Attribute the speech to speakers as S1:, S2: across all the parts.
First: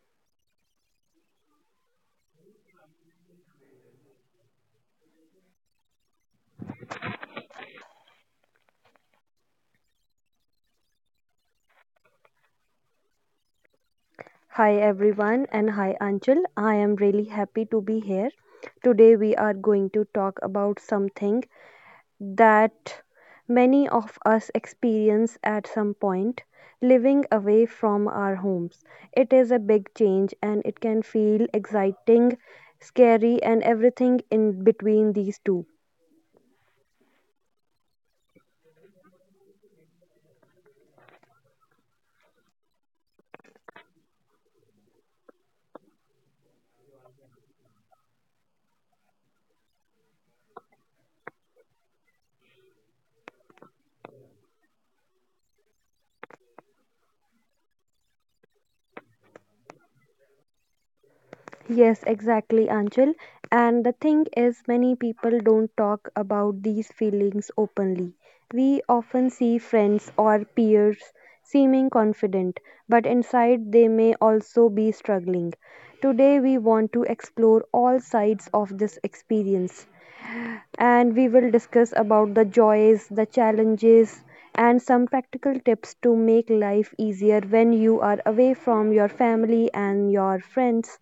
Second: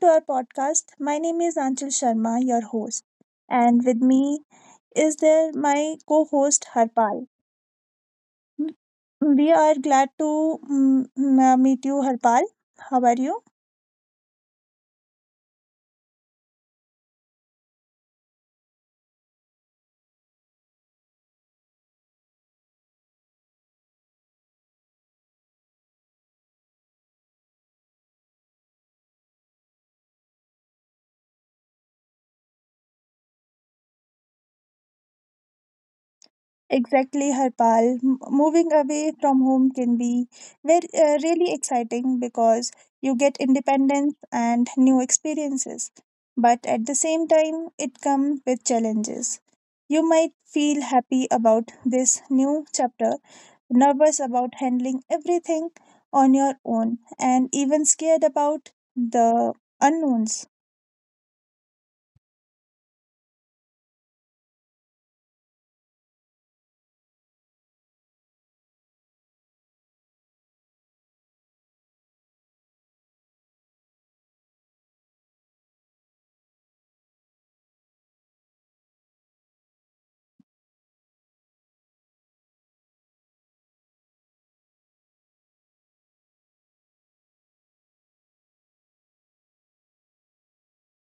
S1: to our podcast. My name is Anchal Sharma, your host. And with me is there my co host, Harpal. We are glad to meet you, Harpal. How are you?
S2: Hi everyone and hi Anchal. I am really happy to be here. Today we are going to talk about something that many of us experience at some point living away from our homes. It is a big change and it can feel exciting, scary, and everything in between these two.
S1: Exactly, Harpal. Moving away from home can be very really exciting because you get independence and new experiences. But at the same time, it comes with challenges. You might feel happy about this new chapter, nervous about handling everything on your own, and even scared about the unknowns.
S2: Yes, exactly, Anchal. And the thing is, many people don't talk about these feelings openly. We often see friends or peers seeming confident, but inside they may also be struggling. Today, we want to explore all sides of this experience and we will discuss about the joys, the challenges, and some practical tips to make life easier when you are away from your family and your friends.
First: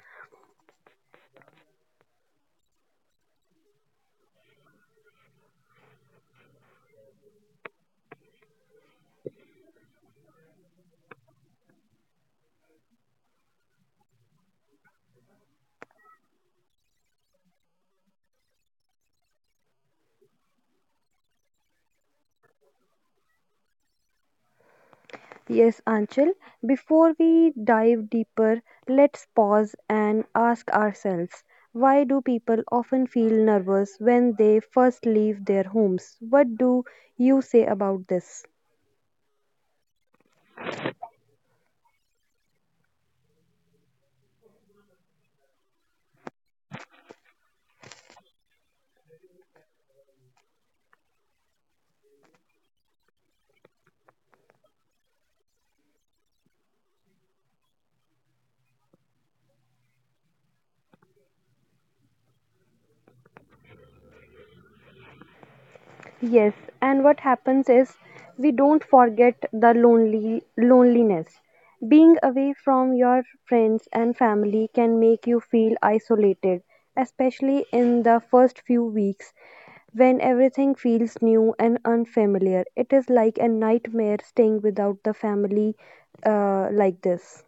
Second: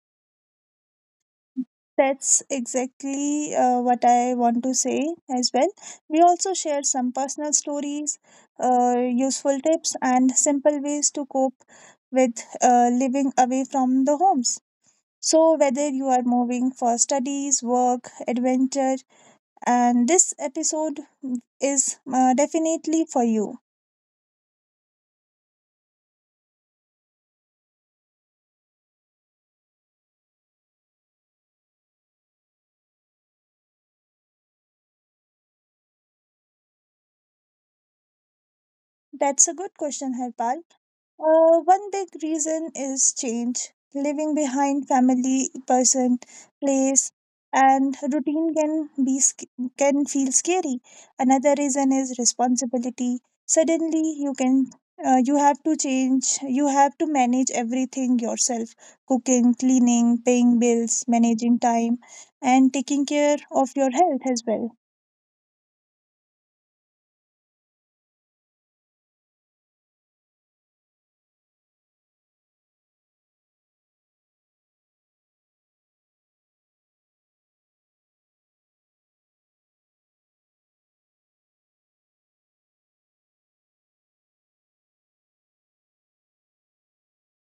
S1: That's what I want to say as well. We also shared some personal stories, useful tips, and simple ways to cope with living away from the homes. So, whether you are moving for studies, work, adventure, and this episode is definitely for you.
S2: Yes, Anchal, before we dive deeper, let's pause and ask ourselves, why do people often feel nervous when they first leave their homes? What do you say about this?
S1: That's a good question, Harpal. One big reason is change. Leaving behind family, person, place, and routine can can feel scary. Another reason is responsibility. Suddenly, you have to change. You have to manage everything yourself: cooking, cleaning, paying bills, managing time, and taking care of your health as well.
S2: Yes, and what happens is we don't forget the lonely loneliness. Being away from your friends and family can make you feel isolated, especially in the first few weeks when everything feels new and unfamiliar. It is like a nightmare staying without the family like this.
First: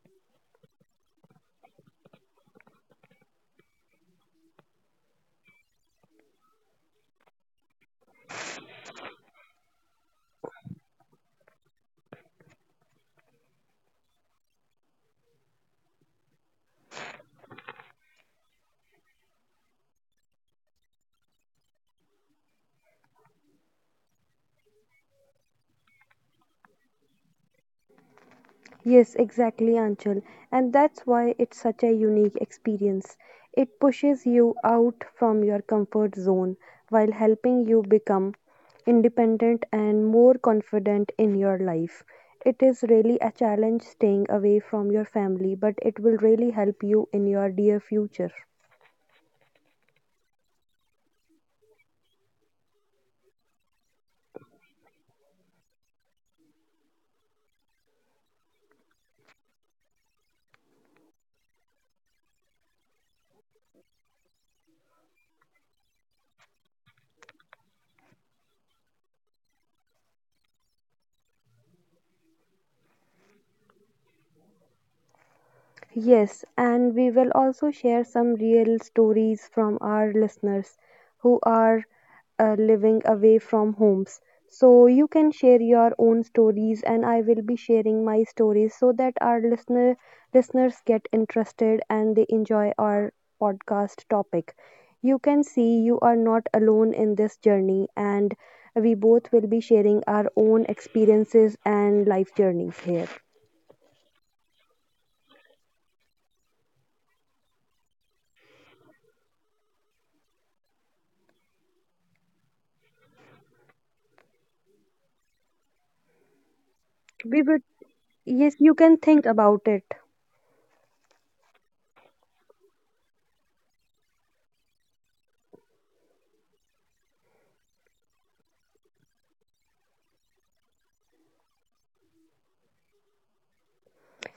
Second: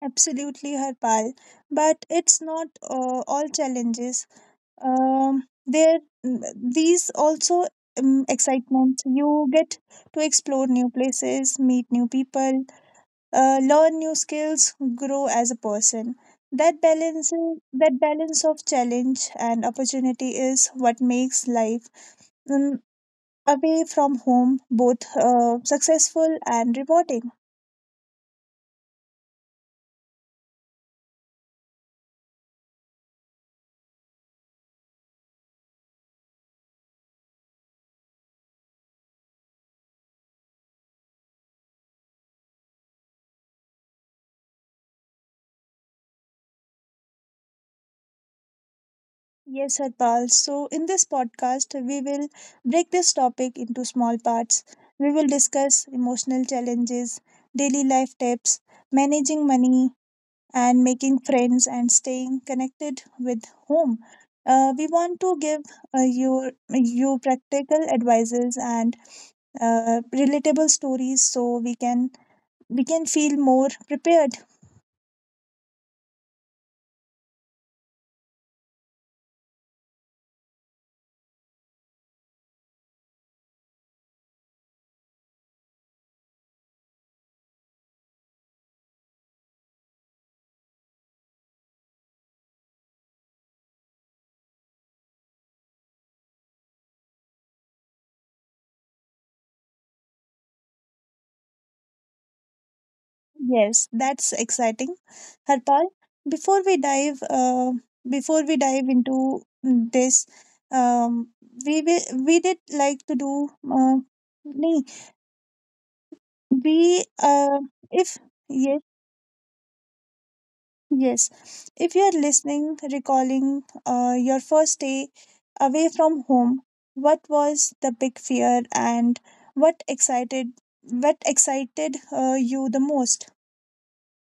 S1: Absolutely, Harpal. But it's not all challenges. There, these also excitement. You get to explore new places, meet new people, learn new skills, grow as a person. That balance, that balance of challenge and opportunity is what makes life um, away from home both successful and rewarding.
S2: Yes, exactly, Anchal. And that's why it's such a unique experience. It pushes you out from your comfort zone while helping you become independent and more confident in your life. It is really a challenge staying away from your family, but it will really help you in your dear future.
S1: Yes, Harpal. So, in this podcast, we will break this topic into small parts. We will discuss emotional challenges, daily life tips, managing money, and making friends and staying connected with home. We want to give you practical advices and relatable stories so we can feel more prepared.
S2: Yes, and we will also share some real stories from our listeners who are living away from homes. So you can share your own stories, and I will be sharing my stories so that our listeners get interested and they enjoy our podcast topic. You can see you are not alone in this journey, and we both will be sharing our own experiences and life journeys here.
S1: Yes, that's exciting. Harpal, before we dive uh, before we dive into this, um, we did like to do nahi, we
S2: We would.
S1: if
S2: Yes, you
S1: yes.
S2: can think about it.
S1: Yes, if you are listening recalling your first day away from home, what was the big fear and what excited what excited you the most?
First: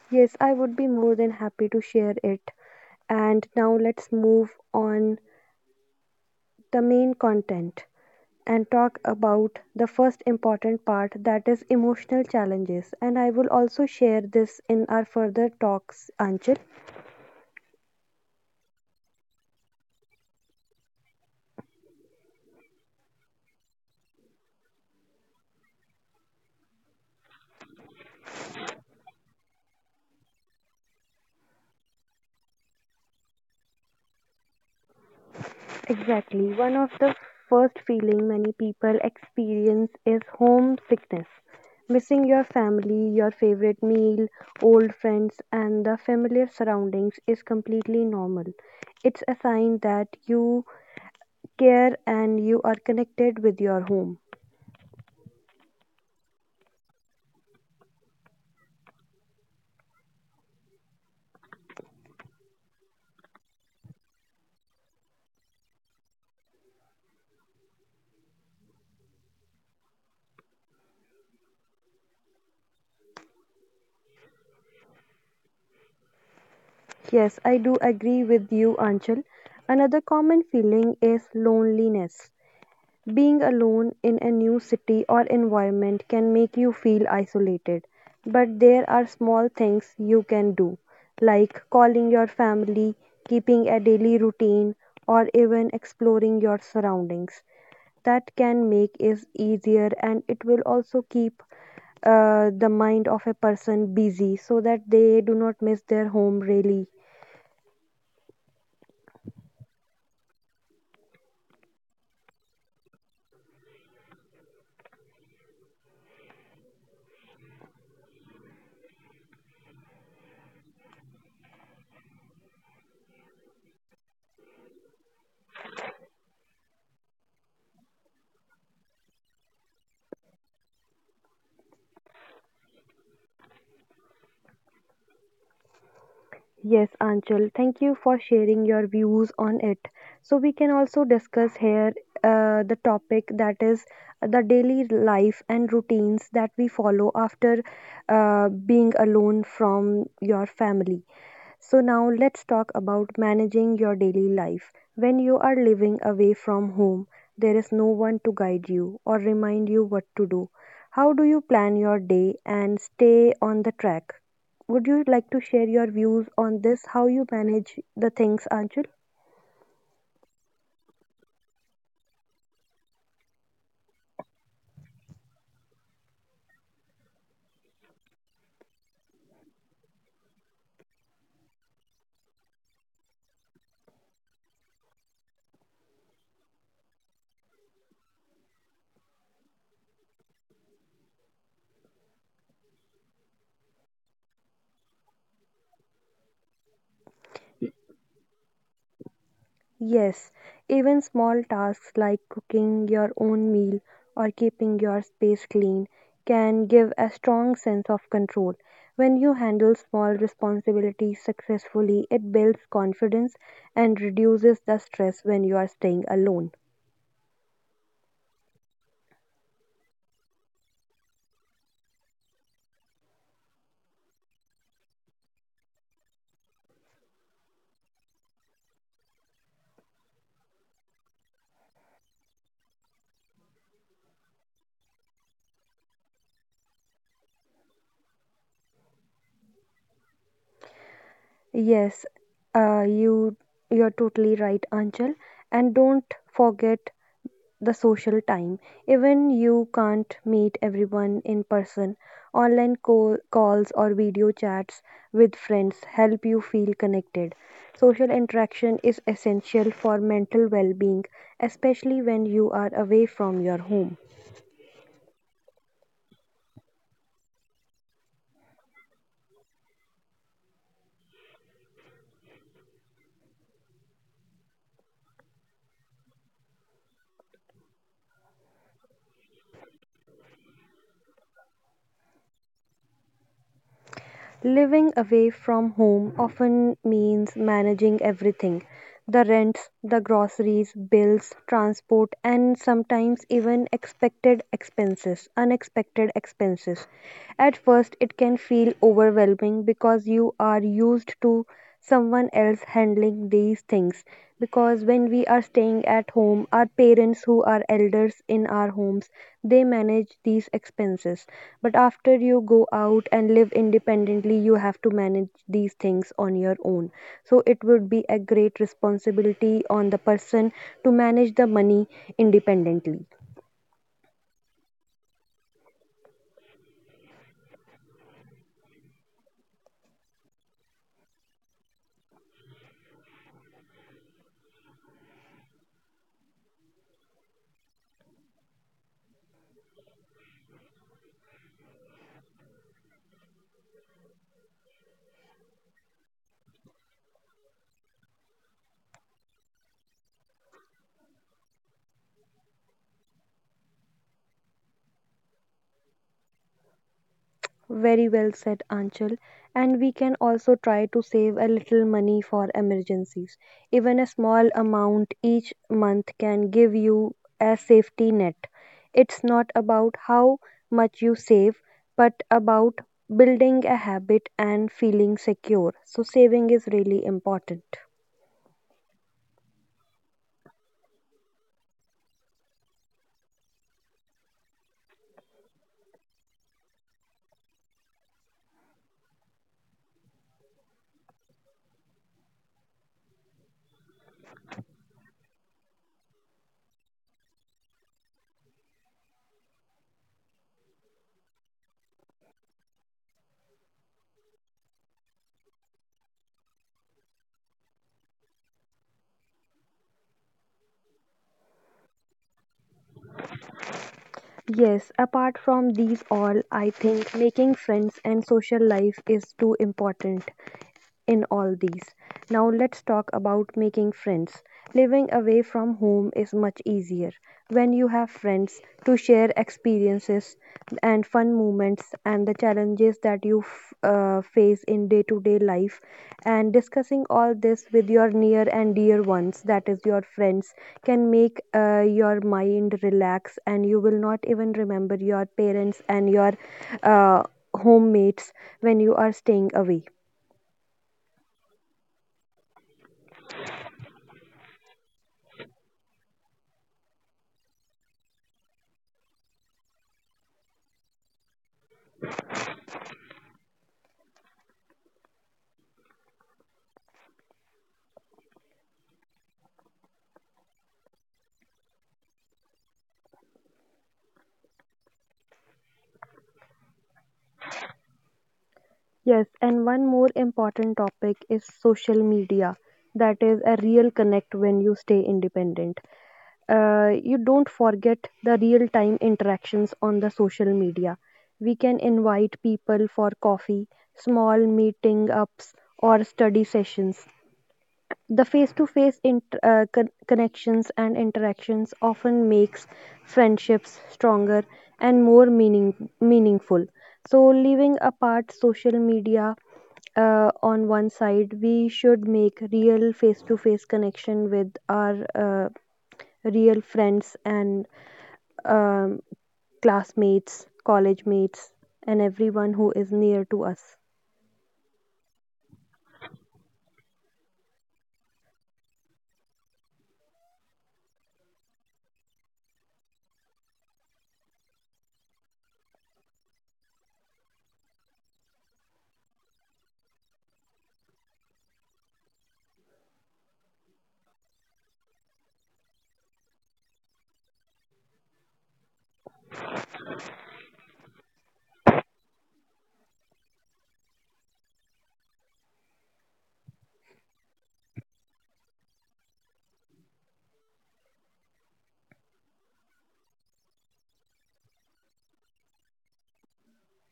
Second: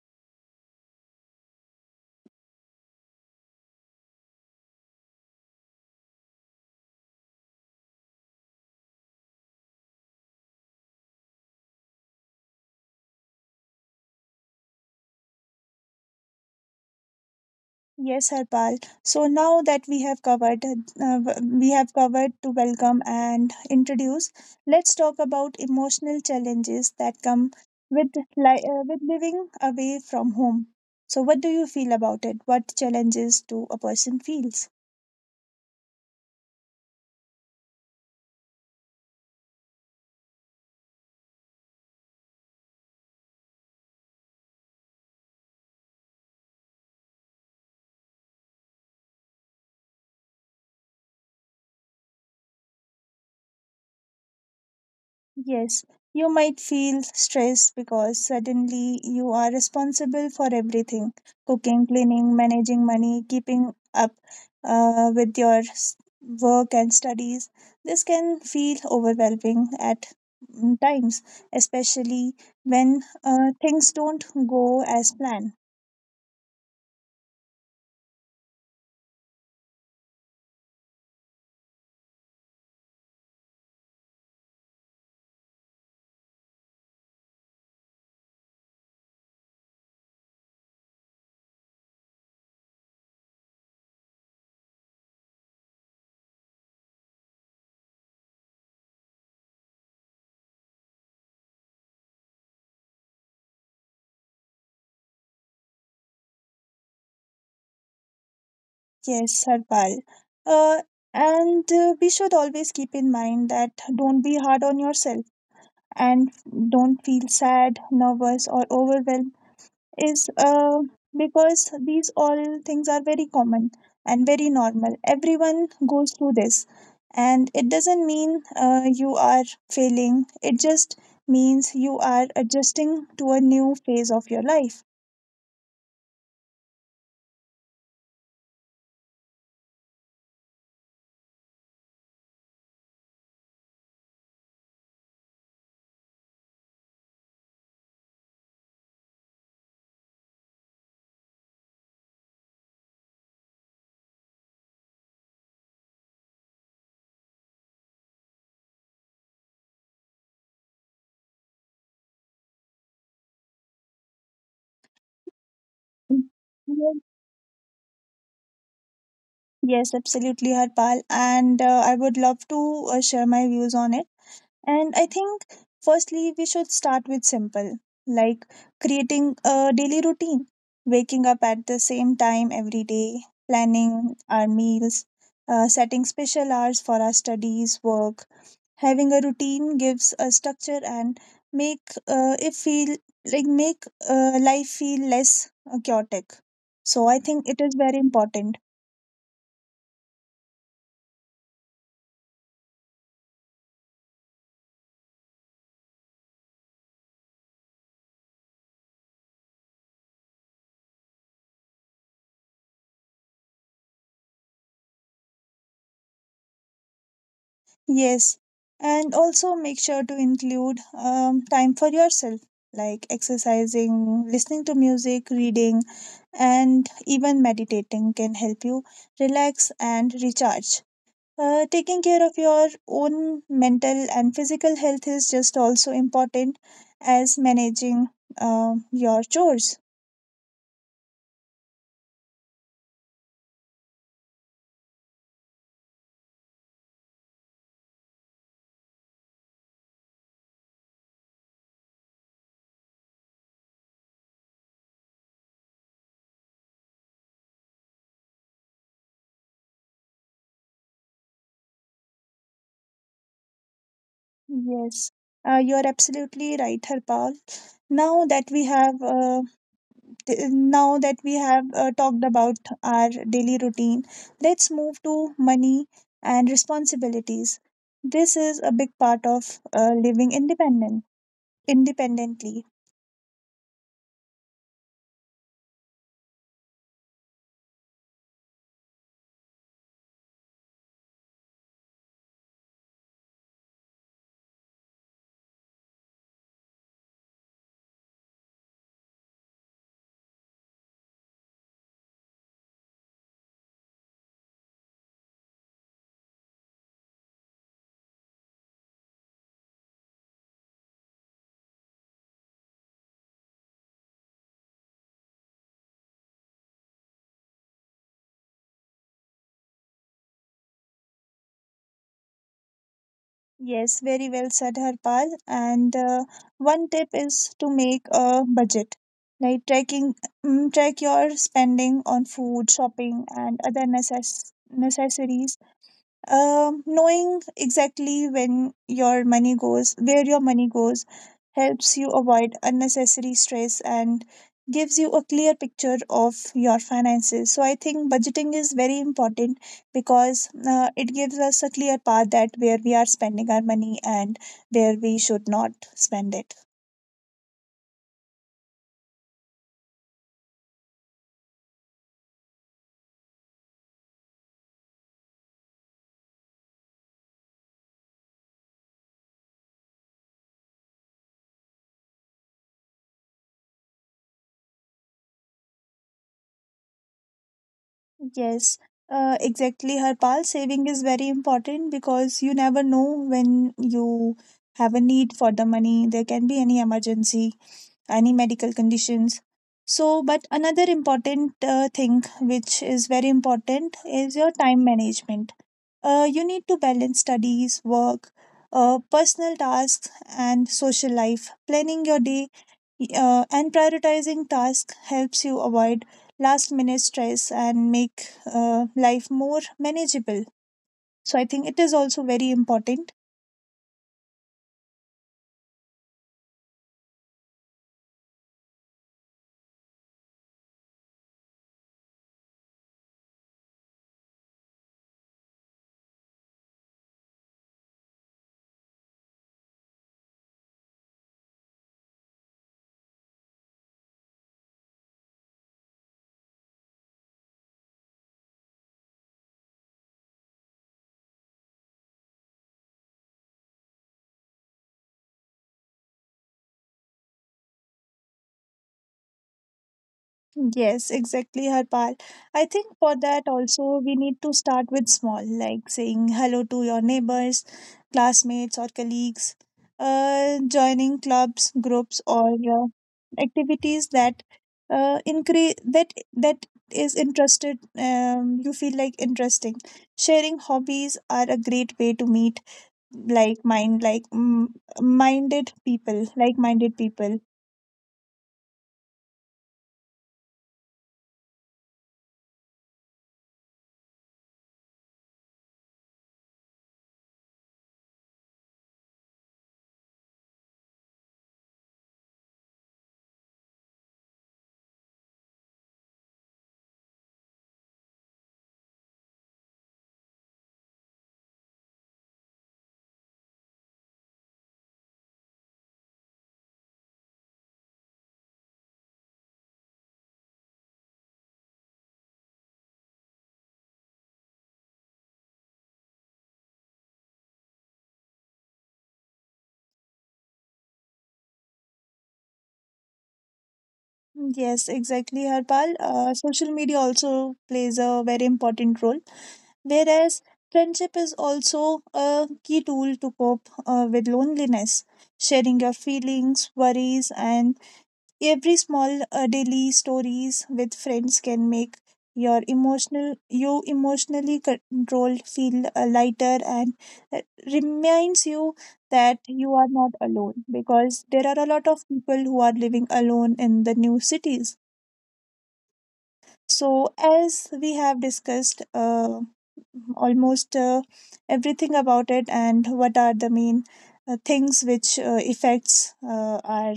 S2: Yes, I would be more than happy to share it. And now let's move on the main content and talk about the first important part, that is emotional challenges, and I will also share this in our further talks, Anchal.
S1: Yes, Harpal. So now that we have covered to welcome and introduce. Let's talk about emotional challenges that come with with living away from home. So, what do you feel about it? What challenges do a person feels?
S2: Exactly. One of the first feeling many people experience is homesickness. Missing your family, your favorite meal, old friends and the familiar surroundings is completely normal. It's a sign that you care and you are connected with your home.
S1: Yes, you might feel stressed because suddenly you are responsible for everything cooking, cleaning, managing money, keeping up with your work and studies. This can feel overwhelming at times, especially when things don't go as planned.
S2: Yes, I do agree with you, Anchal. Another common feeling is loneliness. Being alone in a new city or environment can make you feel isolated, but there are small things you can do, like calling your family, keeping a daily routine, or even exploring your surroundings. That can make it easier and it will also keep the mind of a person busy so that they do not miss their home really.
S1: Yes, Harpal. Uh, and We should always keep in mind that don't be hard on yourself and don't feel sad, nervous, or overwhelmed is because these all things are very common and very normal. Everyone goes through this, and it doesn't mean you are failing, it just means you are adjusting to a new phase of your life.
S2: Yes, Anchal, thank you for sharing your views on it. So, we can also discuss here the topic that is the daily life and routines that we follow after being alone from your family. So, now let's talk about managing your daily life. When you are living away from home, there is no one to guide you or remind you what to do. How do you plan your day and stay on the track? Would you like to share your views on this? How you manage the things, Anjul?
S1: Yes, absolutely, Harpal. And I would love to share my views on it. And I think, firstly, we should start with simple, like creating a daily routine, waking up at the same time every day, planning our meals, setting special hours for our studies, work. Having a routine gives a structure and make uh, it feel make life feel less chaotic. So I think it is very important.
S2: Yes, even small tasks like cooking your own meal or keeping your space clean can give a strong sense of control. When you handle small responsibilities successfully, it builds confidence and reduces the stress when you are staying alone.
S1: Yes, and also make sure to include time for yourself, like exercising, listening to music, reading, and even meditating can help you relax and recharge. Taking care of your own mental and physical health is just also important as managing your chores.
S2: Yes, uh, you you're totally right, Anchal. And don't forget the social time. Even you can't meet everyone in person, online calls or video chats with friends help you feel connected. Social interaction is essential for mental well being, especially when you are away from your home.
S1: Yes, you're absolutely right, Harpal. Now that we have uh, Now that we have talked about our daily routine, let's move to money and responsibilities. This is a big part of living independently.
S2: Living away from home often means managing everything, the rents, the groceries, bills, transport, and sometimes even expected expenses, unexpected expenses. At first, it can feel overwhelming because you are used to someone else handling these things, because when we are staying at home, our parents who are elders in our homes, they manage these expenses, but after you go out and live independently you have to manage these things on your own. So it would be a great responsibility on the person to manage the money independently.
S1: Yes, very well said, Harpal. And one tip is to make a budget, like track your spending on food, shopping, and other necessaries. Knowing exactly when your money goes, where your money goes, helps you avoid unnecessary stress and gives you a clear picture of your finances. So I think budgeting is very important because it gives us a clear path that where we are spending our money and where we should not spend it.
S2: Very well said, Anchal. And we can also try to save a little money for emergencies. Even a small amount each month can give you a safety net. It's not about how much you save, but about building a habit and feeling secure. So, saving is really important.
S1: Yes, exactly, Harpal. Saving is very important because you never know when you have a need for the money. There can be any emergency, any medical conditions. So, but another important thing which is very important is your time management. You need to balance studies, work, personal tasks, and social life. Planning your day and prioritizing tasks helps you avoid last minute stress and make life more manageable. So, I think it is also very important.
S2: Yes, apart from these all, I think making friends and social life is too important in all these. Now let's talk about making friends. Living away from home is much easier when you have friends to share experiences and fun moments and the challenges that you face in day to day life, and discussing all this with your near and dear ones, that is your friends, can make your mind relax and you will not even remember your parents and your uh, homemates when you are staying away.
S1: Yes, exactly, Harpal. I think for that also we need to start with small, like saying hello to your neighbors, classmates, or colleagues, joining clubs, groups, or activities that increase that that is interested. You feel like interesting. Sharing hobbies are a great way to meet like mind like mm, like minded people.
S2: Yes, and one more important topic is social media. That is a real connect when you stay independent. You don't forget the real time interactions on the social media. We can invite people for coffee, small meeting ups, or study sessions. The face-to-face connections and interactions often makes friendships stronger and more meaningful. So, leaving apart social media on one side, we should make real face-to-face connection with our real friends and um, classmates, college mates, and everyone who is near to us.
S1: Yes, exactly, Harpal. Social media also plays a very important role, whereas friendship is also a key tool to cope with loneliness. Sharing your feelings, worries, and every small daily stories with friends can make you emotionally controlled feel lighter and uh, reminds you that you are not alone because there are a lot of people who are living alone in the new cities. So, as we have discussed, almost everything about it and what are the main things which affects our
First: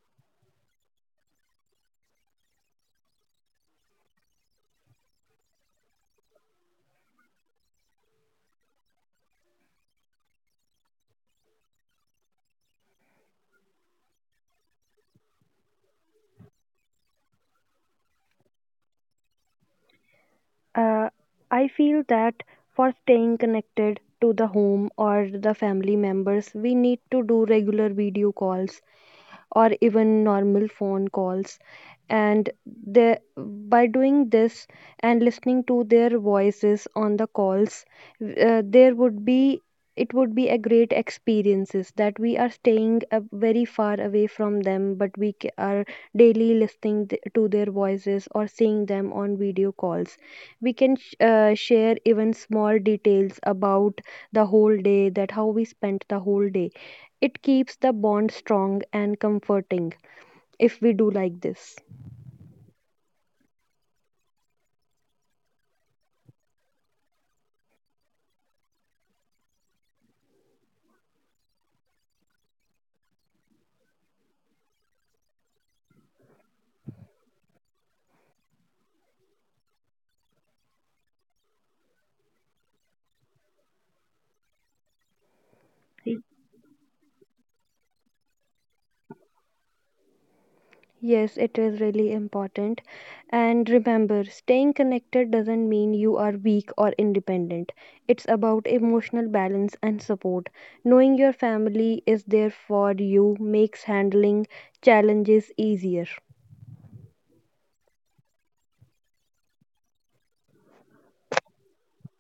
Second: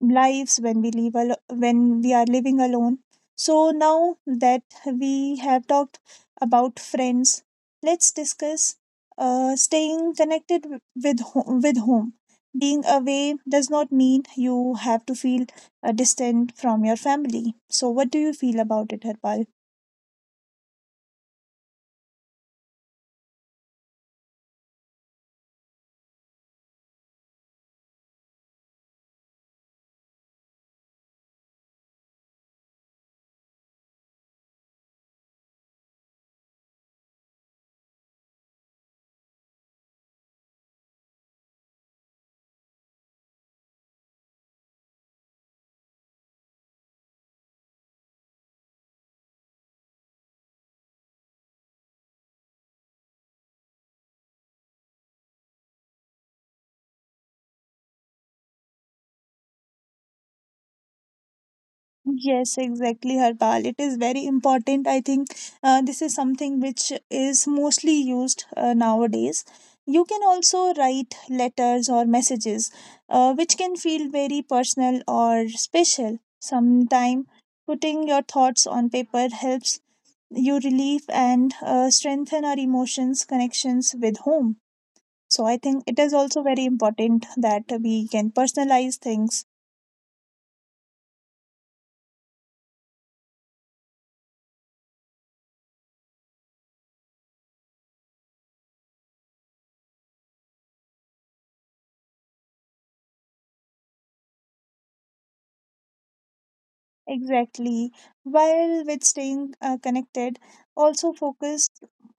S1: lives when we when we are living alone. So now that we have talked about friends, let's discuss staying connected with home. Being away does not mean you have to feel distant from your family. So what do you feel about it, Harpal?
S2: Uh, I feel that for staying connected to the home or the family members, we need to do regular video calls or even normal phone calls, and they, by doing this and listening to their voices on the calls, there would be it would be a great experiences that we are staying very far away from them, but we are daily listening to their voices or seeing them on video calls. We can share even small details about the whole day, that how we spent the whole day. It keeps the bond strong and comforting if we do like this.
S1: Yes, exactly, Harpal. It is very important. I think this is something which is mostly used nowadays. You can also write letters or messages, which can feel very personal or special. Sometime putting your thoughts on paper helps you relieve and strengthen our emotions connections with home. So I think it is also very important that we can personalize things.
S2: Yes, it is really important. And remember, staying connected doesn't mean you are weak or independent. It's about emotional balance and support. Knowing your family is there for you makes handling challenges easier.
S1: Exactly. While with staying connected, also focus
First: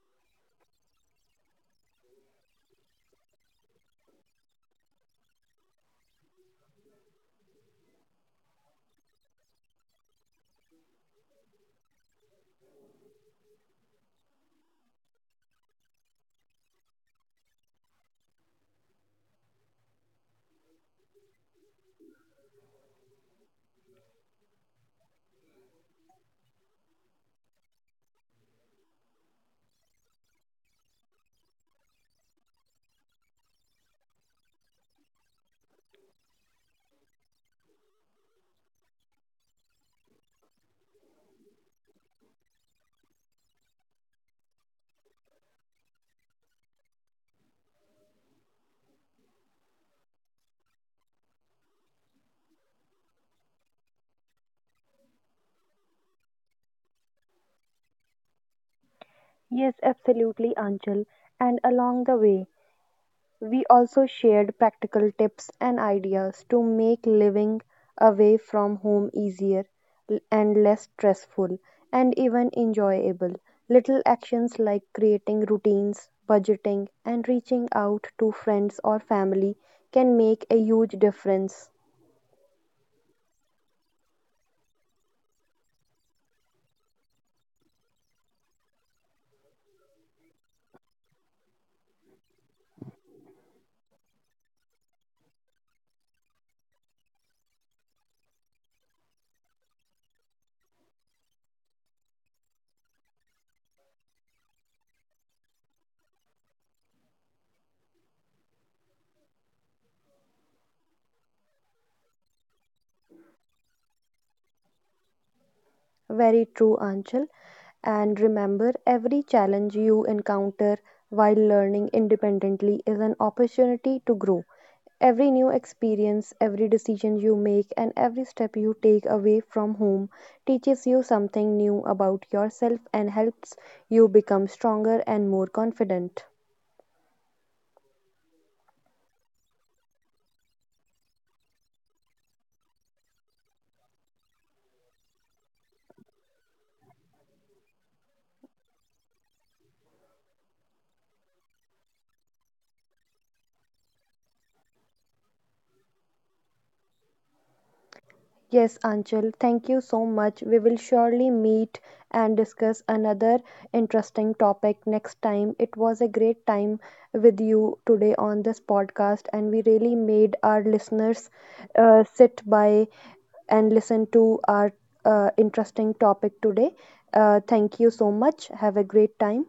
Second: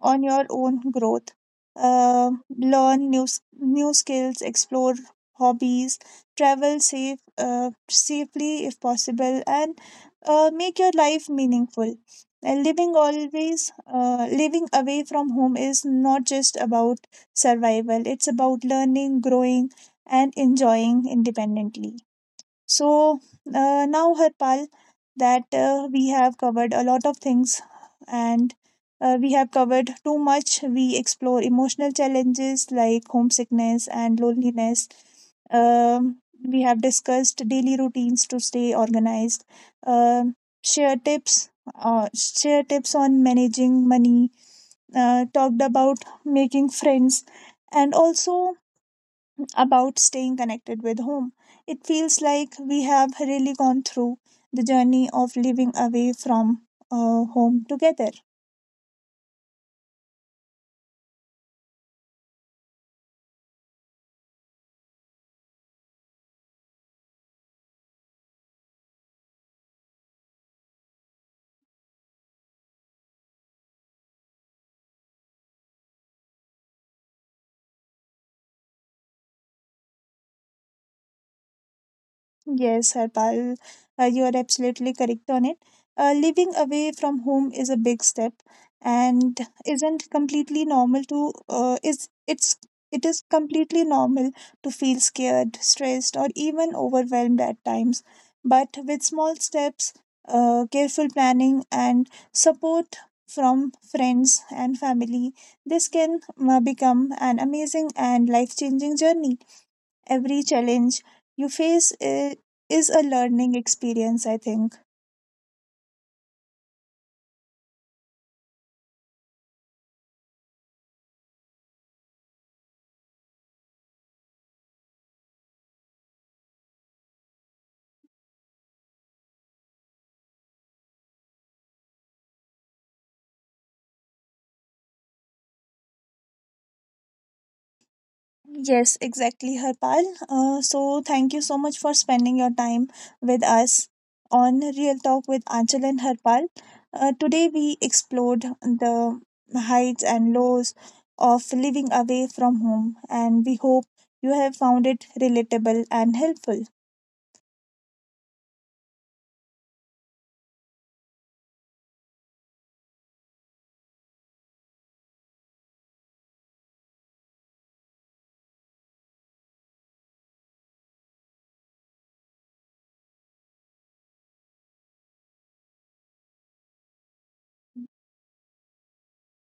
S1: on your own growth. Uh, learn new skills, explore hobbies, travel safely if possible, and make your life meaningful. And living away from home is not just about survival. It's about learning, growing, and enjoying independently. So now, Harpal, that we have covered a lot of things and we have covered too much. We explore emotional challenges like homesickness and loneliness. Um, we have discussed daily routines to stay organized. Um share tips. Share tips on managing money, talked about making friends, and also about staying connected with home. It feels like we have really gone through the journey of living away from home together.
S2: Yes, absolutely, Anchal. And along the way, we also shared practical tips and ideas to make living away from home easier and less stressful and even enjoyable. Little actions like creating routines, budgeting, and reaching out to friends or family can make a huge difference.
S1: Yes, Harpal, you are absolutely correct on it. Living away from home is a big step and isn't completely normal to is it's it is completely normal to feel scared, stressed, or even overwhelmed at times. But with small steps, careful planning, and support from friends and family, this can become an amazing and life-changing journey. Every challenge you face i- is a learning experience, I think.
S2: Very true, Anchal. And remember, every challenge you encounter while learning independently is an opportunity to grow. Every new experience, every decision you make, and every step you take away from home teaches you something new about yourself and helps you become stronger and more confident.
S1: Yes, exactly, Harpal. So thank you so much for spending your time with us on Real Talk with Anchal and Harpal. Today we explored the heights and lows of living away from home, and we hope you have found it relatable and helpful.
S2: Yes, Anchal, thank you so much. We will surely meet and discuss another interesting topic next time. It was a great time with you today on this podcast, and we really made our listeners sit by and listen to our interesting topic today. Thank you so much. Have a great time.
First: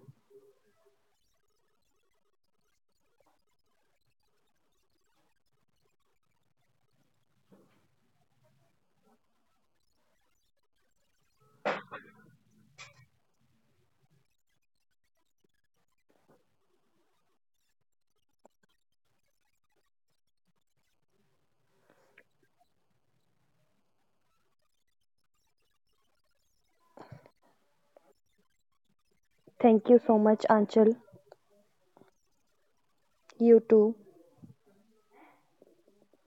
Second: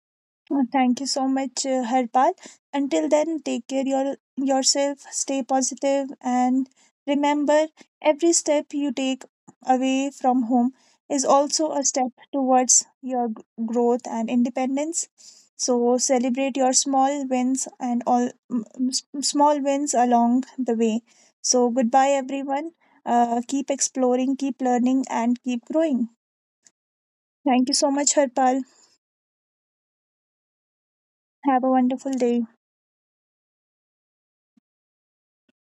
S1: Thank you so much, Harpal. Until then, take care yourself, stay positive, and remember every step you take away from home is also a step towards your growth and independence. So celebrate your small wins and all small wins along the way. So goodbye, everyone. Keep exploring, keep learning, and keep growing. Thank you so much, Harpal.
S2: Thank you so much, Anchal.
S1: Have a wonderful day.
S2: You too.